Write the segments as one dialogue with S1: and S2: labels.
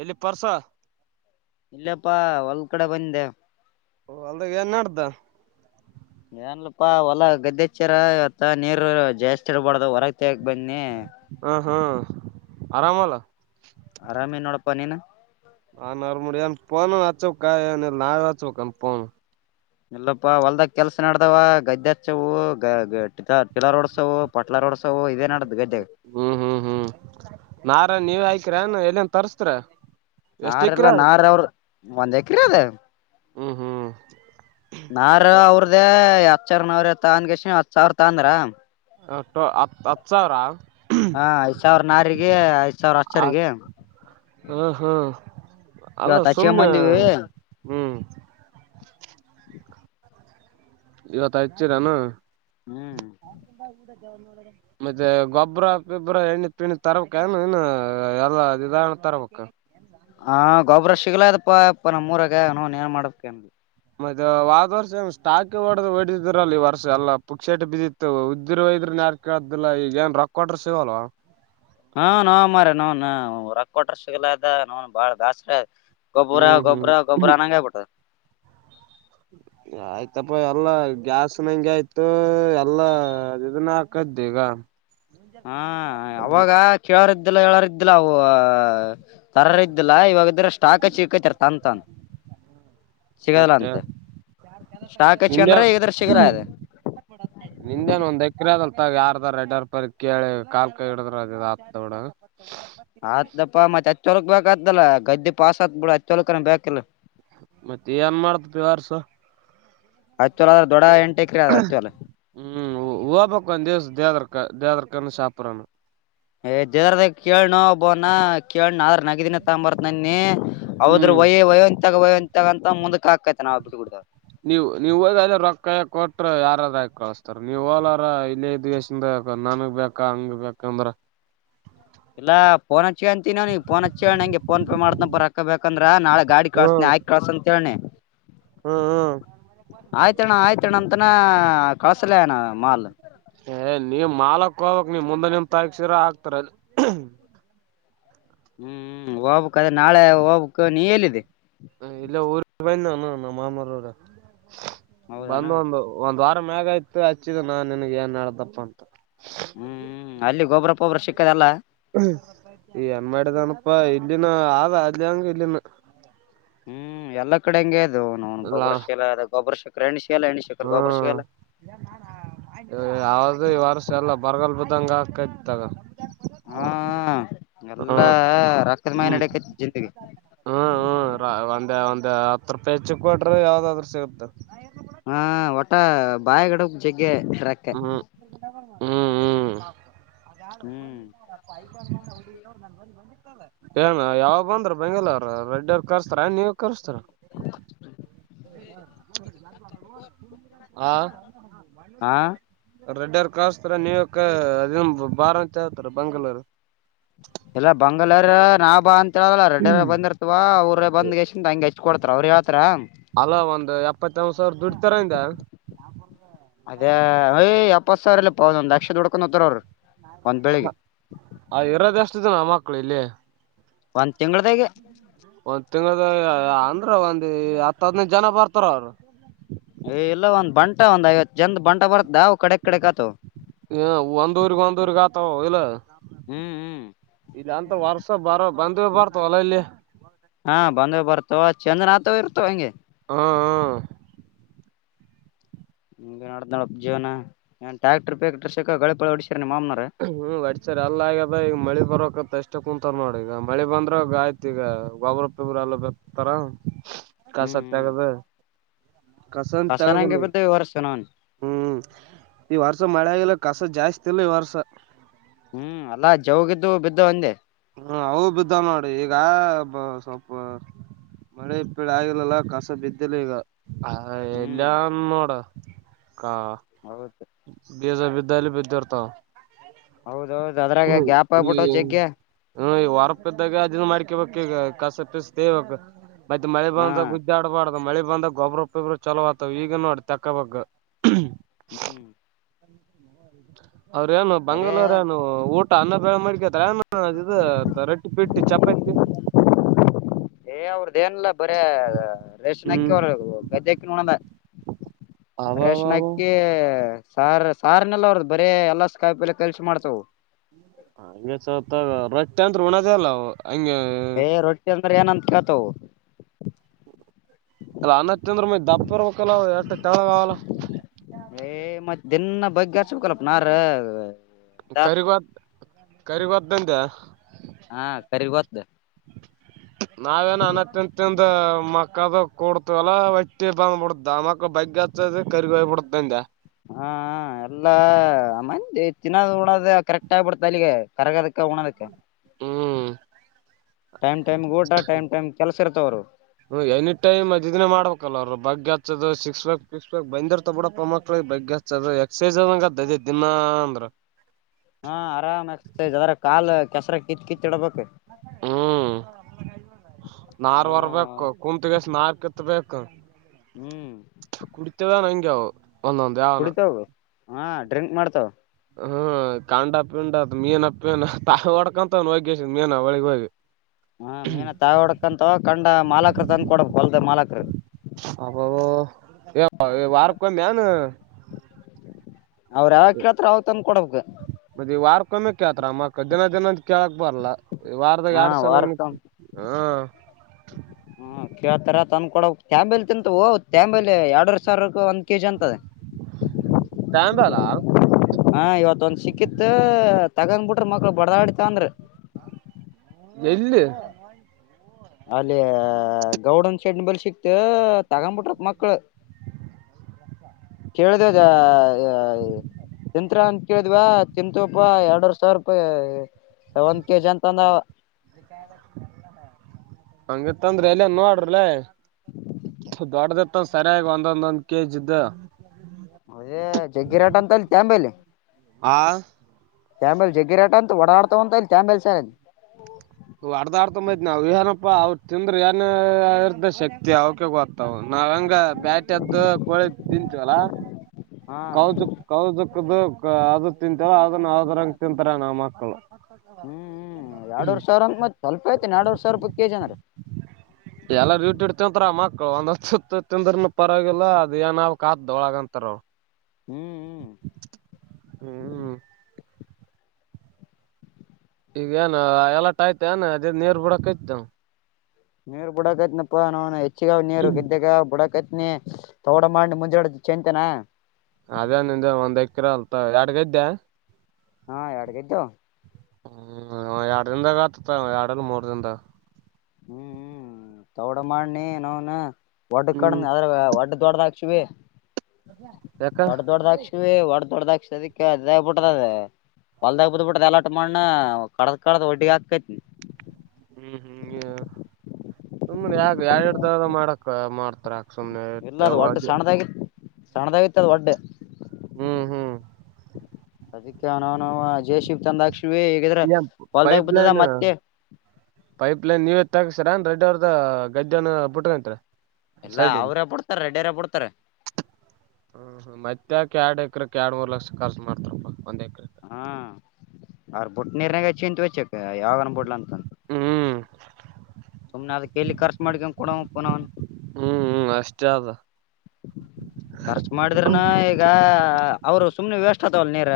S1: ಎಲ್ಲಿ ಪರ್ಸ
S2: ಅಪ್ಪಾ ಹೊಲ್ ಕಡೆ ಬಂದೆ
S1: ಓ ಅಲ್ದ ಏನ್ಡ್ದ
S2: ಏನ್ಲಪಾ ಹೊಲ ಗದ್ದೆಚ್ಚಾರ ಇವತ್ತ ನೀರು ಜಾಸ್ತಿ ಇರ್ಬಾರಡ್ದ ಹೊರಗ ತಗ ಬಂದಿ
S1: ಹಾ ಹಾ ಆರಾಮಲ್ಲ
S2: ಆರಾಮೆನ್ನೋಡಪ್ಪ ನೀಿನ
S1: ನಾ ನ ಆರ ಮಾಡ ಪ ಆಚೋ ಕಾಯ ನಾವ ಆಚೋ ಕ ಪನ್
S2: ಇಲ್ಲಪ್ಪಾ ಹೊಲ್ದಾಗ ಕೆಲ್ಸ ನಡ್ದಾವ ಗದ್ದೆ ಹಚ್ಚವು ಗ ಟಲಾರ್ ಓಡ್ಸವು ಪಟ್ಲಾರ್ ೋ ಇದದೆ
S1: ಹ್ಮ್ ಹ್ಮ್ ಹ್ಮ್ ನಾರ ನೀವ ಆಯಕರಏನ್ ಎಲ್ಲಿನ್ ತರ್ಸ್ತ್ರ
S2: ನಾರ್ಲ್ಲ ನಾರ್ ಅವರು ಒಂದ್ ಎಕ್ರ ಅದ
S1: ಹ್ಮ್ ಹ್ಮ್
S2: ನಾರ ಅವ್ರ್ದೇ ಹತ್ ಸಾವರ ನಾವ್ರ ತ ಅನ್ಗೇಶ ಹತ್ ಸಾವಿರ ತಂದ್ರ
S1: ಟೋ ಅಚ್ಚಾವರ
S2: ಹಾ ಐದ್ ಸಾವಿರ ನಾರಿಗೆ ಐದ್ ಸಾವಿರ ಅಸರಿಗೆ
S1: ಹಾ ಹ್ಮ್ ಅಲ್ಲ ಸುಮನೆ
S2: ಹಚ್ಕೊಂಬಂದಿವಿ
S1: ಹ್ಮ್ ಇವತ್ಾಯತೀರಾನ
S2: ಹ್ಮ್
S1: ಮತ್ತೆ ಗೊಬ್ಬ್ರ ಗಬ್ರ ಎಣ್ಣೆ ಪಣ್ಣಿ ತರಕ್ ಇನು ಎಲ್ಲಾ ತ್ತರವಕ್ಕ
S2: ಹಾ ಗೊಬ್ರ ಸಿಗ್ಲಾಯದಪ್ಪಾ ಇಪ್ಪ ನಮ್ಮ್ೂರಾಗ ನೋನ್ ಏನ್ ಮಾಡ್ಬೇಕ ಅನ್
S1: ಮತ್ತ ವ ಆದ್ ವರ್ಷ ಸ್ಟಾಕಿ ಹೊಡ ಹೊಡದಿದ್ರಲ್ಲಿ ಈ ವರ್ಷ ಎಲ್ಲ ಪುಕ್ ಶೇಟ ಬಿದ್ದಿತ್ತು ಉದ್ದಿರು ಒಯದ್ರ ಇನ್ ಯಾರು ಕೇಳ್ದಿಲ್ಲ ಈಗ ಏನ್ ರೊಕ್ಕ ಕೊಟ್ರ ಸಿಗಲ್ವಾ
S2: ಹಾ ನ ಮ್ರ ನವನ್ ರೊಕ್ಕ ಕೊಟ್ರ ಸಿಗಲ ಅದ ನವನ್ ಬಾಳ ದಾಸ್ರ ಗೊಬರ
S1: ಹ್ಮ್ ಹ್ಮ್
S2: ಗೊಬರ ಗೊಬರ ನಂಗಾಯ ಪಡ್ತ
S1: ಹ್ಮ ಆಯ್ತಪ್ಪ ಎಲ್ಲಾ ಗ್ಯಾಸ್ ನಂ ಆಯ್ತು ಎಲ್ಲಾ ಇದನ್ನ ಹಾಕದ್ದ ಈಗ
S2: ಹಾ ಅವಾಗ ಕೇಳಾರ್ದಲ್ಲ ಹೇಳೋಾರಿದ್ದಲ್ಲ ಅವು ತರರ ಇದಿಲ್ಲಾ ಇವಾಗ ಇದ್ರ ಸ್ಟಾಕ್ ಹಚ್ಚಿಕೈತಾರ ತನ್ ತನ್ ಸಿಗದಲ್ಲ
S1: ಮತ್ತೆ
S2: ಅಂತೆ
S1: ನಿಂದೆ
S2: ಶಾಕ್ಚ್ಿಕಂದ್ರೆ ಈಗ್ರ ಸಿಗಲ್ಲ ಅದೆ
S1: ನಿಂದೇನ್ ಒಂದ್ ಎ ಮಾಗ ಯಾರದ ಎಡರ್ ಪರಿ ಕೇಳಿ ಕಾಲ್ ಕೈ ಹಿಡಿದ್ರ ಅದ ಆೊಡ
S2: ಆತಪ್ಪ ಮತ್ತೆ ಹಚ್ಚೋಲಕ್ ಬೇಕತ್ತಲ್ಲ ಗದ್ದೆ ಪಾಸ್ ಆತ್ ಬಿಡ ಹಚ್ಚೋಲಕನ ಬೇಕಲ್ಲ
S1: ಮತ್ತೆ ಏನ್ ಮಾಡ್ತ ಪೇವರ್ಸ
S2: ಹಚ್ಚೋಲ ಅದ್ರೆ ದೊಡ್ಡ ಎಂಟೆ ಕ್ರ ಅ ಹಚ್ಚೋಲ್
S1: ದ ದೇದ ದೇದರ್ಕ್ಕಾನು ಸಾಪ್ರಾನು
S2: ್ ಜರದ ಕೇಳನ ಒಬನ ಕೇಳ ನಗದಿನ ತಂಬರ್ ನನ್ನ ಅವದರು
S1: ಹ್ಮ್
S2: ವಯೋ ವಯೋ ಇತ್ಯಾಗ ವಯೋ ಇಂತಾಗ ಅಂತ ಮುಂದಕ್ಕೆ ಕಾಕತನಾ ಬಿಟುಬಿಟ್ಟು
S1: ನೀವ್ ನೀವ್ ಹೋಗ ರೊಕ್ಕಾಯ ಕೊಟ್ರ ಯಾರಾದ ಕಳಸ್ತಾರ ನೀವ್ ಹೋಲಾರ ಇಲ್ಲೇ ಇದ್ದು ನನ್ಗ್ ಬೇಕಾ ಹಂಗ ಬೇಕಂದ್ರ
S2: ಇಲ್ಲಾ ಫೋನ್ ಹಚ್ಚಿ ಬರಾಕಬೇಕಂದ್ರ ನಾಳ ಗಡಿ ಕಲ್ಸ್ತೀನಿ ಆಯ್ಕ್ ಕಳ್ಸ ಅಂತ ಹೇಳನಿ ಆಯ್ತಣ್ಣ ಆಯ್ತಣ್ಣ ಅಂತ ಎತ್ತನ ಕಳಸಲೆನಾ ಮಾಲ್
S1: ಏ ನೀವ್ ಮಾಲಕ್ ಹೋಗ್ಕ್ ನೀಮ್ ಮುಂದೆ ನಿಂತಾಗ ಶಿರ ಆಗ್ತಾರ ಅದು
S2: ಹ್ಮ್ ಹೋಗಬೇಕು ಅದ್ರೆ ನಾಳೆ ಹೋಗ್ಬಕು ನೀ ಎಲ್ಲಿದ್ದಿ
S1: ಇಲ್ಲ ಊರ್ ಬಂದ ನಾನು ನಮ್ಮ ಮಾಮಾರ
S2: ಹೌದಾನ
S1: ಬಂದ್ ಒಂದು ಒಂದ್ ವಾರ ವಾರ ಮ್ಯಗಯ್ತು ಹಚ್ಚಿದ ನಾ ನಿನ್ಗ್ ಏನ್ ಮಾಡಡ್ದಪ್ಪ ಅಂತ
S2: ಹ್ಮ್ ಅಲ್ಲಿ ಗೊಬ್ರರ ಪೊಬ್ಬ್ರ ಸಿಕ್ಕದೆ
S1: ಏನ್ ಮಾಡಿದನಪ್ಪಾ ಇಲ್ಲಿನ ಆ ಅದಂಗಲ್ಲಿನ್ನು
S2: ಹ್ಮ್ ಎಲ್ಲಾ ಕಡೆ ಹಂಗೆ ಅದು ನ
S1: ಲಾ
S2: ಗೊಬರ ಶೀಲ ಅ ಗೊಬ್ರ ಶಕರೆ ಎಣ್ಣು ಶೀಲ ಎಣ್ಣ ಶಕರ್ ಗೊಬ್ಬರ ಶೇಲ
S1: ಯಾವದುೂ ಈ ವರ್ಷ ಎಲ್ಲ ಬರಗಲಾ ಬದಂಗ ಆಕೈತ್ತಾಗ
S2: ಹ್ಮ ಎಲ್ಲಾ
S1: ಹ್ಮ್
S2: ರಕ್ [unintelligible]
S1: ಹ್ಮ್
S2: ನಡಕ್ಕೆ ಜಿಂದಗಿ
S1: ಒಂದ ಒಂದ್ ಹತ್ ರೂಪಾಯಿ ಹೆಚ್ಚುಕ್ ಕೊಟ್ರೆ ಯಾವ್ದಾದ್ರರು ಸಿಗುತ್ತ
S2: ಹಾ ಒಟ್ಟ ಬಾಯಗಿಡ ಜಗ್ಗೆ ಇಡಕ್ಕೆ
S1: ಹ್ಮ್ ಹ್ಮ್ ಹ್ಮ್
S2: ಹ್ಮ್
S1: [unintelligible] ಏನ್ ಯಾವ ಬಂದ್ರ ಬೆಂಗಳೂರ್ ರೆಡ್ಡಿ ಅವ್ರು ಕರ್ಸ್ರ ನೀವು ಕರ್ಸ್ಥರ ಹಾ
S2: ಹಾ
S1: ರೆಡ್ಡಿ ಅವರು ಕಸ್ತರ ನೀವ ಅದ ಬಾರ ಅಂತ ಹೇಳ್ತಾರಾ ಬೆಂಗಳೂರು
S2: ಎಲ್ಲ ಬೆಂಗಳೂರು ನಾಭಾ ಅಂತ ಹೇಳಲ್ಲ ರೆಡ್ಡಿ ಬಂದಿರ್ತವಾ ಅವ್ರ ಬಂದ್ಗೆ ಹಂಗೆ ಕೊಡ್ತಾರೆ ಅವ್ರ ಯಾವ
S1: ಅಲ್ಲ ಒಂದ್ ಎಪ್ಪತ್ತ ಎಂಬತ್ ಸಾವಿರ ದುಡ್ತಾರಿಂದ
S2: ಅದೇ ಯ್ ಎಪ್ಪತ್ ಸಾವಿರ ಇಲ್ಲ ಪಾ ಒಂದ್ ಲಕ್ಷ ದುಡ್ಕೊಂಡ ಹೋತ್ತರ ಅವ್ರು ಒಂದ್ ಬೆಳಿಗ್ಗೆ
S1: ಅ ಇರೋದ ಏಷ್ಟಿದೆ ನ ಮಕ್ಕಳು ಇಲ್ಲಿ
S2: [unintelligible]
S1: ಒಂದ್ ತಿಂಗಳ ಒಂದು ಹತ್ತ ಹದ್ನೈದು ಜನ ಬರ್ತಾರ ಅವರು
S2: ಏ ಇಲ್ಲ ಒಂದ್ ಬಂಟ ಒಂದ್ ಐವತ್ತು ಜನಂದ ಬಂಟ ಬರ್ತವು ಕಡೆಕ್ ಕಡೆಕ್ ಆತು
S1: ಹ ಒಂದ ಊರ್ಗ್ ಒಂದ ಊರ್ಗ ಆತಾವ ಇಲ್ಲ
S2: ಹ್ಮ್ ಹ್ಮ್
S1: ಇಲ್ಲಂತ ವರ್ಷ ಬರೋ ಬಂದ್ವಿ ಬರ್ತವಲ್ಲ ಇಲ್ಲಿ
S2: ಚಂದನಾ ಆತವ ಇರ್ತವೆ ಹಂಗೆ
S1: ಹಾ ಹಾ
S2: ಹ ನಡ ನಡ ಜೀವನ ಟ್ಯಾಕ್ಟರ್ ಹೊಡಿಸಿ
S1: ಹ್ಮ್ ವರ್ಚರ್ ಅಲ್ಲ ಆಗದ ಈಗ ಮಳಿ ಬರಕಂತ ಎಷ್ಟ ಕುಂತ್ ನೋಡಿ ಈಗ ಮಳಿ ಬಂದ್ರ ಆಯ್ತು ಈಗ ಗೊಬ್ರಪ್ಪಿಬ್ರ ಎಲ್ಲ ಬಿತಾರ
S2: ಹ್ಮ್
S1: ಕಸ
S2: ಹ್ಮ್
S1: ತಗದು ಕಸ ಅಂತ
S2: ಕಸನಂಗೆ
S1: ತಗದಿಲ್ಲ,
S2: ಬಿದ್ದ ಈ ವರ್ಷ ನಾನ್
S1: ಹ್ಮ್ ಈ ವರ್ಷ ಮಳೆ ಆಗಿಲ್ಲ. ಕಸ ಜಾಸ್ತಿ ಇಲ್ಲ ಈ ವರ್ಷ
S2: ಹ್ಮ್ ಅಲ್ಲಾ ಜವುಗಿದ್ದು ಬಿದ್ದವ ಅಂದೆ.
S1: ಹ್ಮ ಅವು ಬಿದ್ದವ ನೋಡು ಈಗ ಸ್ವಲ್ಪ ಮಳೆ ಇಪ್ಪಿಳ ಆಗಿಲ್ಲಲ್ಲ ಕಸ ಬಿದ್ದಿಲ್ಲ ಈಗ
S2: ಹ್ಮ್
S1: ಎಲ್ಲಿಯನ ನೋಡು ಕಾ
S2: ಹೌದು
S1: ಬೀಜ ಬಿದ್ದಲ್ಲಿ ಬಿದ್ದಿರುತ್ತವ
S2: ಹೌದೌದು ಅದ್ರಾಗ
S1: ಹ್ಮ
S2: ಗ್ಯಾಪ್ ಆಗ್ಬಿಟ್ಟ ಜಗ್ಗೆ
S1: ಇಲ್ಲಿ ಹೊರಪಿದ್ದಾಗ ಅದು ಇದು ಮಾಡಿ ಈಗ ಕಸ ಪೀಸಾ ತಗಿಬೇಕು ಮತ್ತ ಮಳೆ
S2: ಹಾ
S1: ಬಂದಾಗ ಉಜ್ಜಿ ಆಡಬಾರದು ಮಳೆ ಬಂದಗ ಗೊಬ್ರ ಪಿಬ್ರ ಚಲೋ ಆಗ್ತಾವ ಈಗೆ ನೋಡ ತಕ್ಕೋಬೇಕು
S2: ಹ್ಮ.
S1: ಅವ್ರೇನು
S2: ಅದೇ
S1: ಬಂಗಾಲ್ಯಾರು ಏನು ಊಟ ಅನ್ನ ಬೆಳೆ ಮಾಡಕೆ...? [unintelligible] ರೊಟ್ಟಿ ಬಿಟ್ಟಿ ಚಪಾತಿ
S2: ಏ ಅವರದ್ದು ಏನಿಲ್ಲ ಬರೆ ರೇಷನ್ ಅಕ್ಕಿ,
S1: ಹ್ಮ್
S2: ಅವರ ಗದ್ದೆಕ್ಕಿನು ಉಣ್ಣಲ್ಲ. ರೇಷನ್
S1: ಅಬಾಬಾಬ
S2: ಅಕ್ಕಿ... ಸಾರ್ ಸಾರ್ನೆಲ್ಲ ಅವರದ ಬರೇ ಎಲ್ಲಸ ಕಾಯಪಲ್ಯ ಕಲಿಸಿ ಮಾಡ್ತವು.
S1: ರೊಟ್ಟಿ ಅಂತ್ರೂ ಉಣದೇ ಇಲ್ಲ ನಾವು ಹಂಗೆ.
S2: ಏ ರೊಟ್ಟಿ ಏನಂತ ಕೇಳ್ತಾವು.?
S1: ಅಲ್ಲ ಅನ್ನ ತಿಂದ್ರ ಮತ್ತಾ ದಪ್ಪ ಇರಬೇಕು ಅಲ್ಲ ಅವ ಎಷ್ಟು ತೆಳ್ಳಗ ಆವಲ.
S2: ಏ ಮತ್ ದಿನ ಬಗ್ಗಿ ಹಚ್ಚುಬೇಕ ಅಲ್ಲಾಪ ನಾರ. ಇದಾತದ
S1: ಕರಿಗೊದ್ದ ಕರಿಗೋದ್ದಂದೆ?
S2: ಹಾ ಕರಿ ಗೊದ್ದ.
S1: ನಾವೇನ ಅನ್ನ ತಿಂದುತಿಂದು ಮ್. ಕಬಾಬ್ ಕೊಡ್ತು ಅಲ್ಲ ಹೊಟ್ಟಿ ಬಂದ ಬಿಡತ್ತಾ, ಮಕ್ಕಳು ಬಗ್ಗಿ ಹಚ್ಚದಕ ಕರಿಗ ಹೋಗಿ ಬಿಡತಂದೆ.
S2: ಹಾ ಎಲ್ಲ ಅಮ್ಮ ತಿನ್ನೋದು ಉಣದ ಕರೆಕ್ಟ್ ಆಗ್ಬಿಡತೆ ಅಲ್ಲಿಗೆ. ಕರಗದಕ್ಕ ಉಣದಕ್ಕ.
S1: ಹ್ಮ್.
S2: ಟೈಮ್? ಟೈಮ್ ಊಟ ಟೈಮ್ ಟೈಮ್ ಕೆಲ್ಸ ಇರ್ತವ್ರು
S1: ಹ್ಮ ಎನಿ ಟೈಮ್ ಅದೀದಿನೇ ಮಾಡ್ಬೇಕಲ್ಲ ಅವರು ಬಗ್ಗೆ. ಸಿಕ್ಸ್ ಪ್ಯಾಕ್ ಸಿಕ್ಸ್ ಪ್ಯಾಕ್ ಬಂದಿರತ್ತಾ ಬಿಡಪ್ಪಾ ಮಕ್ಕಳಿಗೆ ಬಗ್ಗೆ ಹಚ್ಚೋದು ಎಕ್ಸರ್ಸೈಜ್ ಅದಂಗ ಆಗುತ್ತಾ ದಿನಾ ಅಂದ್ರ. [inaudible]
S2: ಹಾ ಆರಾಮ ಹಚ್ಚುತೈತಿ ಅದರಾಗ ಕಾಲು ಕೆಸರಾಗ ಕಿತ್ತಿ ಕಿತ್ತಿ.
S1: ಹ್ಮ್ ನಾರ್
S2: ಹಾ
S1: ವರ್ಬೇಕು ಕುತ್ತುಕೇಸಿ ನಾರ್ ಕಿತ್ಬೇಕು.
S2: ಹ್ಮ್.
S1: ಒಂದೊಂದ ಯಾವನ.
S2: ಕುಡಿತಾವ ಹಾ ಡ್ರಿಂಕ್ ಮಾಡ್ತಾವ.
S1: ಹ್ಮ್ ಕಾಂಡ ಪಿಂಡದ ಮೀನ ಪೀನ ತಾ ಹೊಡ್ಕಂತವ ಏನು ಹೊಗಕೆಸಿ ಮೀನ ಹೋಳಿಗ ಹೋಗಿ.
S2: ಹಾ ಮೀನ ತಾವೆ ಹೊಡಕಂತವ, ಕಂಡ ಮಾಲಕರು ತಂದ ಕೊಡ್ಬೇಕ ಹೊಲದ ಮಾಲಕರು.
S1: ಅಬಾಬಾ, ಏ ವಾರಕ ಒಮ್ಮೆನು?
S2: ಅವರು ಯಾವಾಗ ಕೇಳುತ್ತಾರೋ ಅವಗ ತಂದ ಕೊಡಬೇಕು.
S1: ಒಮ್ಮೆ ಕೇಳ್ತಾರಾ ಮತ್ತಾ ದಿನ ದಿನ ಕೇಳಕ್ ಬರಲ್ಲ. ವಾರದಾಗ
S2: ಹಾ
S1: ಎರಡು ಸಲ
S2: ವಾರಕ್
S1: ಹಾ.
S2: ಹ್ಮ ಕೇಳ್ತಾರ ತಂದ ಕೊಡಬೇಕು ತ್ಯಾಂಬೆಲಿ ತಿಂತವೊ ತ್ಯಾಂಬೆಲಿ ಎರಡು ವರಿ ಸಾವಿರ ಇರ್ತದ ಅಂತ.
S1: ತ್ಯಾಂಬೇಲಾ?
S2: ಹಾ ಇವತ್ತೊಂದು ಸಿಕ್ಕಿತ್ತು ತಗೊಂದ ಬಿಟ್ಟರು ಮಕ್ಕಳು ಬಡದಾಡಿ ತಗೊಂಡ್ರು.
S1: ಎಲ್ಲಿ?
S2: ಅಲ್ಲಿ ಗೌಡನ ಶೆಡ್ಡಿನ ಬಳಿ ಸಿಕ್ತು ತಗೊಂಡು ಬಿಟ್ಟರು ಮಕ್ಕಳು. ಕೇಳಿದೇದಾ. ತಿಂತೀರಾ ಅಂತ ಕೇಳಿದ್ವಾ ತಿಂತೀವಿ ಪಾ ಎರಡವರಿ ಸಾವಿರ ರೂಪಾಯಿ. ಅದು ಒಂದು ಕೆ. ಜಿ. ಅಂತಂದ ಅವ.
S1: ಹಂಗತ್ತ ಅಂದ್ರ ಎಲ್ಲ ನೋಡ್ರಲ್ಲ ದೊಡ್ಡದ ಮ ಸರಿಯಾಗಿ ಒಂದೊಂದೊಂದ್ ಕೆಜ್ದು
S2: ಅದೇ ಜಗ್ಗಿರಾಟ ಅಂತ ಅಲ್ಲಿಂಬೇಲಿ
S1: ಆ
S2: ತಾಂಬೇಲ್ ಜಗ್ಗಿರಾಟ ಅಂತ ಓಡಾಡ್ತ ಉ ಅಂತ ಅಲ್ಲಿ ತಾಂಬೇಲ್ ಸಾರಲ್ಲಿ
S1: ್ ಅರ್ದ ಆಡ್ತೊಂಬೈತಿ ನಾವವು ಏನಪ್ಪಾ ಅವ್ರು ತಿಂದ್ರ ಏನ ಇರ್ತ ಶಕ್ತಿ ಅವಕ ಗ ನಾವಂಗ ಬ್ಯಾಟಿದ್ದು ಕೋಳಿ ತಿಂತೀವಲ್ಲಾ
S2: ಹಾ ಹ್ಮ್
S1: ಕೌಜಕ್ ಕೌಜಕ್ಕದ ಅದು ತಿಂತಾರ ಅದನ್ನ ಅವದರಂಗ ತಿಂತಾರ ನಮ್ಮ ಮಕ್ಕಳು
S2: ಹ್ಮ್
S1: ಹ್ಮ
S2: ಎರಡೂವರ್ ಸಾವಿರ ಅಂತ ಮತ್ ಸ್ವಲ್ಪ ಐ್ತು ನಾಡುವ ಸಾವಿರ ರೂಪಾಯಿ ಕೆ ಜನ
S1: ಎಲ್ಲಾರ ಯಟ ತಿಂತರ ಮಕ್ಳು ಒಂದ ಸ ತಿಂದ್ರನ ಪರವಾಗಿಲ್ಲ ಅದ ಏನಾವಕ್ ಹೊಳಗ ಅಂತಾರ ಅವ
S2: ಹ್ಮ್ ಹ್ಮ್
S1: ಹ್ಮ್ ಈಗ ಏನ ಎಲಾಟ ಆಯ್ತ ಏನ್ ಅದೇ ನೀೇರ್ ಬಿಡಕಯ್ತ
S2: ನೀರ್ ಬುಡಾಕತ್ನಪ್ಪ ನಾ ಹೆಚ್ಚಗ ನೀರು ಗೆದ್ದಾಗ ಬುಡಕೈತ್ ನೀ ತಗಡ ಮಾಡಿ ಮುಂಜಾಡ ಚಂತೇನಾ
S1: ಅದೇ ನಿ್ದ ಒಂದ್ ಎಕ್ರ ಅಲ್ತ ಎಡ್ಗ ಇದ್ದ್ಯಾ
S2: ಹಾ ಎರಡ್ಗ ಇದದ್ದು
S1: ಹ್ಮ್ ಎರಡ್ ದಿನದಾಗ ಆತತ್ ಎರಡ ಮೂರ್ ದನ್ದಾಗ
S2: ಹ್ಮ್ ತಗಡ ಮಾಡನಿ ನಾವನ ವಡ್ ಕಣ
S1: ಹ್ಮ್
S2: ಅದ್ರಡ ದೊಡ್ಡದ ಹಾ ಶಿವಿ
S1: ಯಾಕ
S2: ವಡ ದೊಡ್ಡದ ಹಾಕ್ ಶಿವಿ ವಡ ದೊಡ್ಡದಾ ದಕ್ಕೆ ಅ ಬಿಟ್ರ ಅ ಹೊಲ್ದಾಗಗ್ ಬದ್ ಬಿಿಟ್ಟ್ದ ಎಲಾಟ ಮಾಡನ ಕಡದ ಕಳದ ಒಡ್ಡಿಗೆ ಹಾಕ್ಕೈತಿನಿ
S1: ಹ್ಮ್ ಹ್ಮ್ ಸುಮ್ಮ್ನೆ ಯಾ ಎರ ಎರ ದಾವದ ಮಾಡಕ್ ಮಾಡ್ತಾರ ಯಾಕ್ ಸುಮ್ನೆ
S2: ಇಲ್ಲ ಅದು ಒಡ್ ಸಣ್ಣದಾಗಿ ಸಣ್ಣದಾಗಿತ್ತು ಅದು ಒಡ್ಡ
S1: ಹ್ಮ್ ಹ್ಮ್
S2: ಅದಕ್ಕೆ ನಾವ್ ನವು ಜ ಶ ಚಂದ ಆ
S1: ಇಲ್ಲ ಪೈಪ್ಲೈನ್ ಪೈಪ್ಲೈನ್ ನೀವತ್ತು ಗೊಾಗ ಸರನ್ ರೆಡ್ಡಿ ಅವರ್ದ ಗದ್ದೆನ್ ಬಿಟ್ರಂತ್ರ
S2: ಎಲ್ಲಾ
S1: ಸೈಡ್
S2: ಅವ್ರೇ ಬಿಡ್ತಾರ ರೆಡ್ಡಿಯರ ಬಿಡ್ತಾರ
S1: ಹ ಹ ಮತ್ತೆಕ ಆಡ ಅಕ್ರಕ್ಕೆ ಎಡು ಮೂರು ಲಕ್ಷಖರ್ಚು ಮಾಡ್ತಾರಪ್ಪ ಒಂದ
S2: ಹ್ಮ ಅವ್ರ ಬುಟ್ಟ ನೀರ್ನಾಗಚ್ಚಿ ಅಂತ ವಚ್ಚಕ್ಕ ಯಾವನ್ ಬಿಡ್ಲ ಅಂತಂತ
S1: ಹ್ಮ್
S2: ಸುಮ್ನೆ ಅದಕ್ಕೆಲ್ಲಿ ಖರ್ಚು ಮಾಡ್ಕೊಂಡ ಕೊಡಪ್ಪನಾವನ್
S1: ಹ್ಮ್ ಹ್ಮ್ ಅಷ್ಟೇ ಅದ
S2: ಖರ್ಚು ಮಾಡಿದ್ರನ ಈಗ ಅವರು ಸುಮ್ನೆ ವೇಸ್ಟ್ ಆತವಲ್ಲ ನೀರ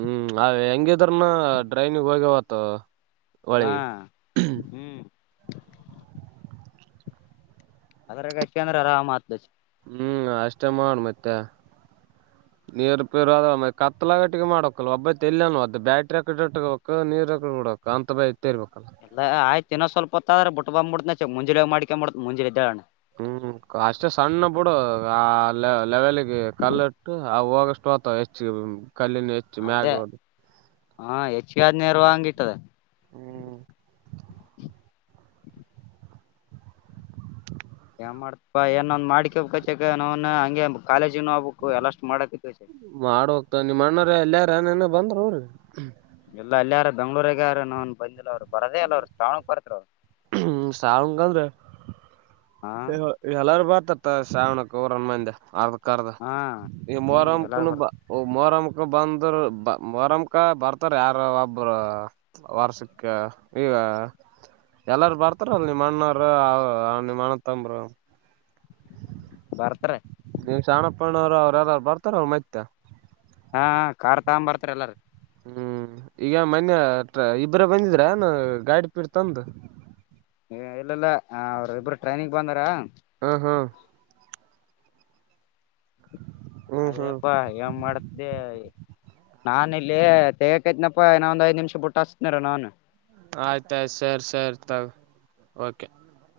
S1: ಹ್ಮ್ ಹೆಂಗಿದ್ರನ ಡ್ರೈನಿಿಗೆ ಹೋಗ್ಯಾವತ್
S2: ಹಾ ಹ್ಮ್ ಅದ್ರ ಗಚ್ಚಂದ್ರ ಅರಾಮ ಮಾತ್
S1: ಹ್ಮ್ ಅಷ್ಟೇ ಮಾಡ ಮತ್ತೆ ನೀರ್ ಪರ ಕತ್ತಲಗಟ್ಟ ಮಾಡಕ ಒಬ್ಬ ತಲ್ಲಿ ಅದ ಬ್ಯಾಟ್ರಿಕ್ ನೀ ನಡಕ ಅಂತ ಬ ಇತ್ತೇ ಇರ್ಬೇಕಲ್ಲ
S2: ತಿನ್ನೋ ಸ್ವಲ್ಪ ಹೊತ್ತ ಆದರೆ ಬಿಟ್ಬ ಮುತನೆ ಮ ಮುಜೆ ಮಾಡಕ ಮಾಡ ಮುಂಜಿೆಳಣ
S1: ಹ್ಮ್ ಅಷ್ಟೇ ಸಣ್ಣ ಬಿಡು ಆ ಲೆವೆಲ್ಿಗೆ ಕಲ್ಲ ಇಟ್ಟು ಆ ಹೋಗಷ್ಟ ತ ಹೆಚ್ಚ ಕಲ್ಲಿನ ಹೆಚ್ಚು
S2: ಅದೇ
S1: ಮ್ಯಾಗ ಅದು
S2: ಹಾ ಹೆಚ್ಚು ಆದ್ ನೇರ ವಾಂಗಟ್ಟಿದೆ
S1: ಹ್ಮ್
S2: ಏನ್ ಮಾಡ್ತಪಾ ಏನೊಂದ್ ಮಾಡ್ಿಕ ಕಚಕ ನಾವನ್ ಹಂಗೆ ಕಾಲೇಜ್
S1: ಮಾಡ ಹೋಗ್ತ ನಿಮ್ಮ ಅಣ್ಣ್ರ ಎಲ್ಲಯಾರ ಏನನ ಬಂದ್ರ ಅವ್ರಿ
S2: ಎಲ್ಲ ಅಲ್ಲಿಯಾರ ಬೆಂಗಗಳೂರಗ ಯಾರ ನನ್ ಬಂದಿಲ್ಲ ಅವರು ಬರದೇ ಅಲ್ಲ ಅವ್ರು ಶಾಣಕ್ ಬರ್ತ ಅವ್
S1: ಹ್ಮ ಸಾವಕಂದ್ರ
S2: ಹಾ
S1: ಎಲ್ಲಾರ ಬರ್ತತ್ ಶ್ರಾವಣಕ್ ರನ್ ಮಂದಿ ಅರ್ದ ಕರ್ದ
S2: ಹಾ
S1: ಈ
S2: ಹ್ಮ್ ಎಲ್ಲಾರು
S1: ಮೋರಮ್ಮಕನು
S2: ಬರ್
S1: ಮೋರಮ್ಮ ಬಂದ್ರ ಬ ಮರಮಕ ಬರ್ತಾರ ಯಾರ ಒಬ್ಬರು ವರ್ಷಕ್ಕೆ ಈ ಎಲ್ಲಾರ ಬರ್ತಾರಲ್ ನಿಮ್ಮ ಅಣ್ಣವರು ನಿಮ್ಮ ಅಣ್ಣ ತಂಬರು
S2: ಬರ್ತಾರ
S1: ನೀವ್ ಸಾಣಪ್ಪಣ್ಣವರು ಅವ್ರು ಯಾರರು ಬರ್ತಾರ ಅವರು ಮೈತ್ತೆ
S2: ಹಾ ಕಾರ್ ತಗ ಬರ್ತಾರ ಎಲ್ಲಾರ
S1: ಹ್ಮ್ ಈಗ ಮನ್ಯ ಇಬರ ಬಂದಿದ್ರನು ಗಾಡಿ ಪೀಡ್ ತಂದು
S2: ಇಲ್ಲೆಲ್ಲ ಅವರು ಇಬ್ರು ಟ್ರೈನಿಿಗೆ ಬಂದಾರಾ
S1: ಹಾ ಹಾ ಹ್ಮ್ ಹ್ಮ್
S2: ಅದೇಪ್ಪಾ ಏನ್ ಮಾಡತ್ದೆ ನಾ ಇಲ್ಲೇ ತೆಗಕೈತನಪ್ಪ ಇನ ಒಂದ್ ಐದ್ ನಿಮಿಷ ಬಿಟ್ಟ ಹಸ್ತನಾರ ನಾನನ್
S1: ಆಯ್ತಾಯ್ತ ಸರಿ ಸರಿ ತಗ ಕೆ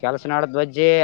S2: ಕಲಸನಾಡ ಧ್ವ್ಜೆ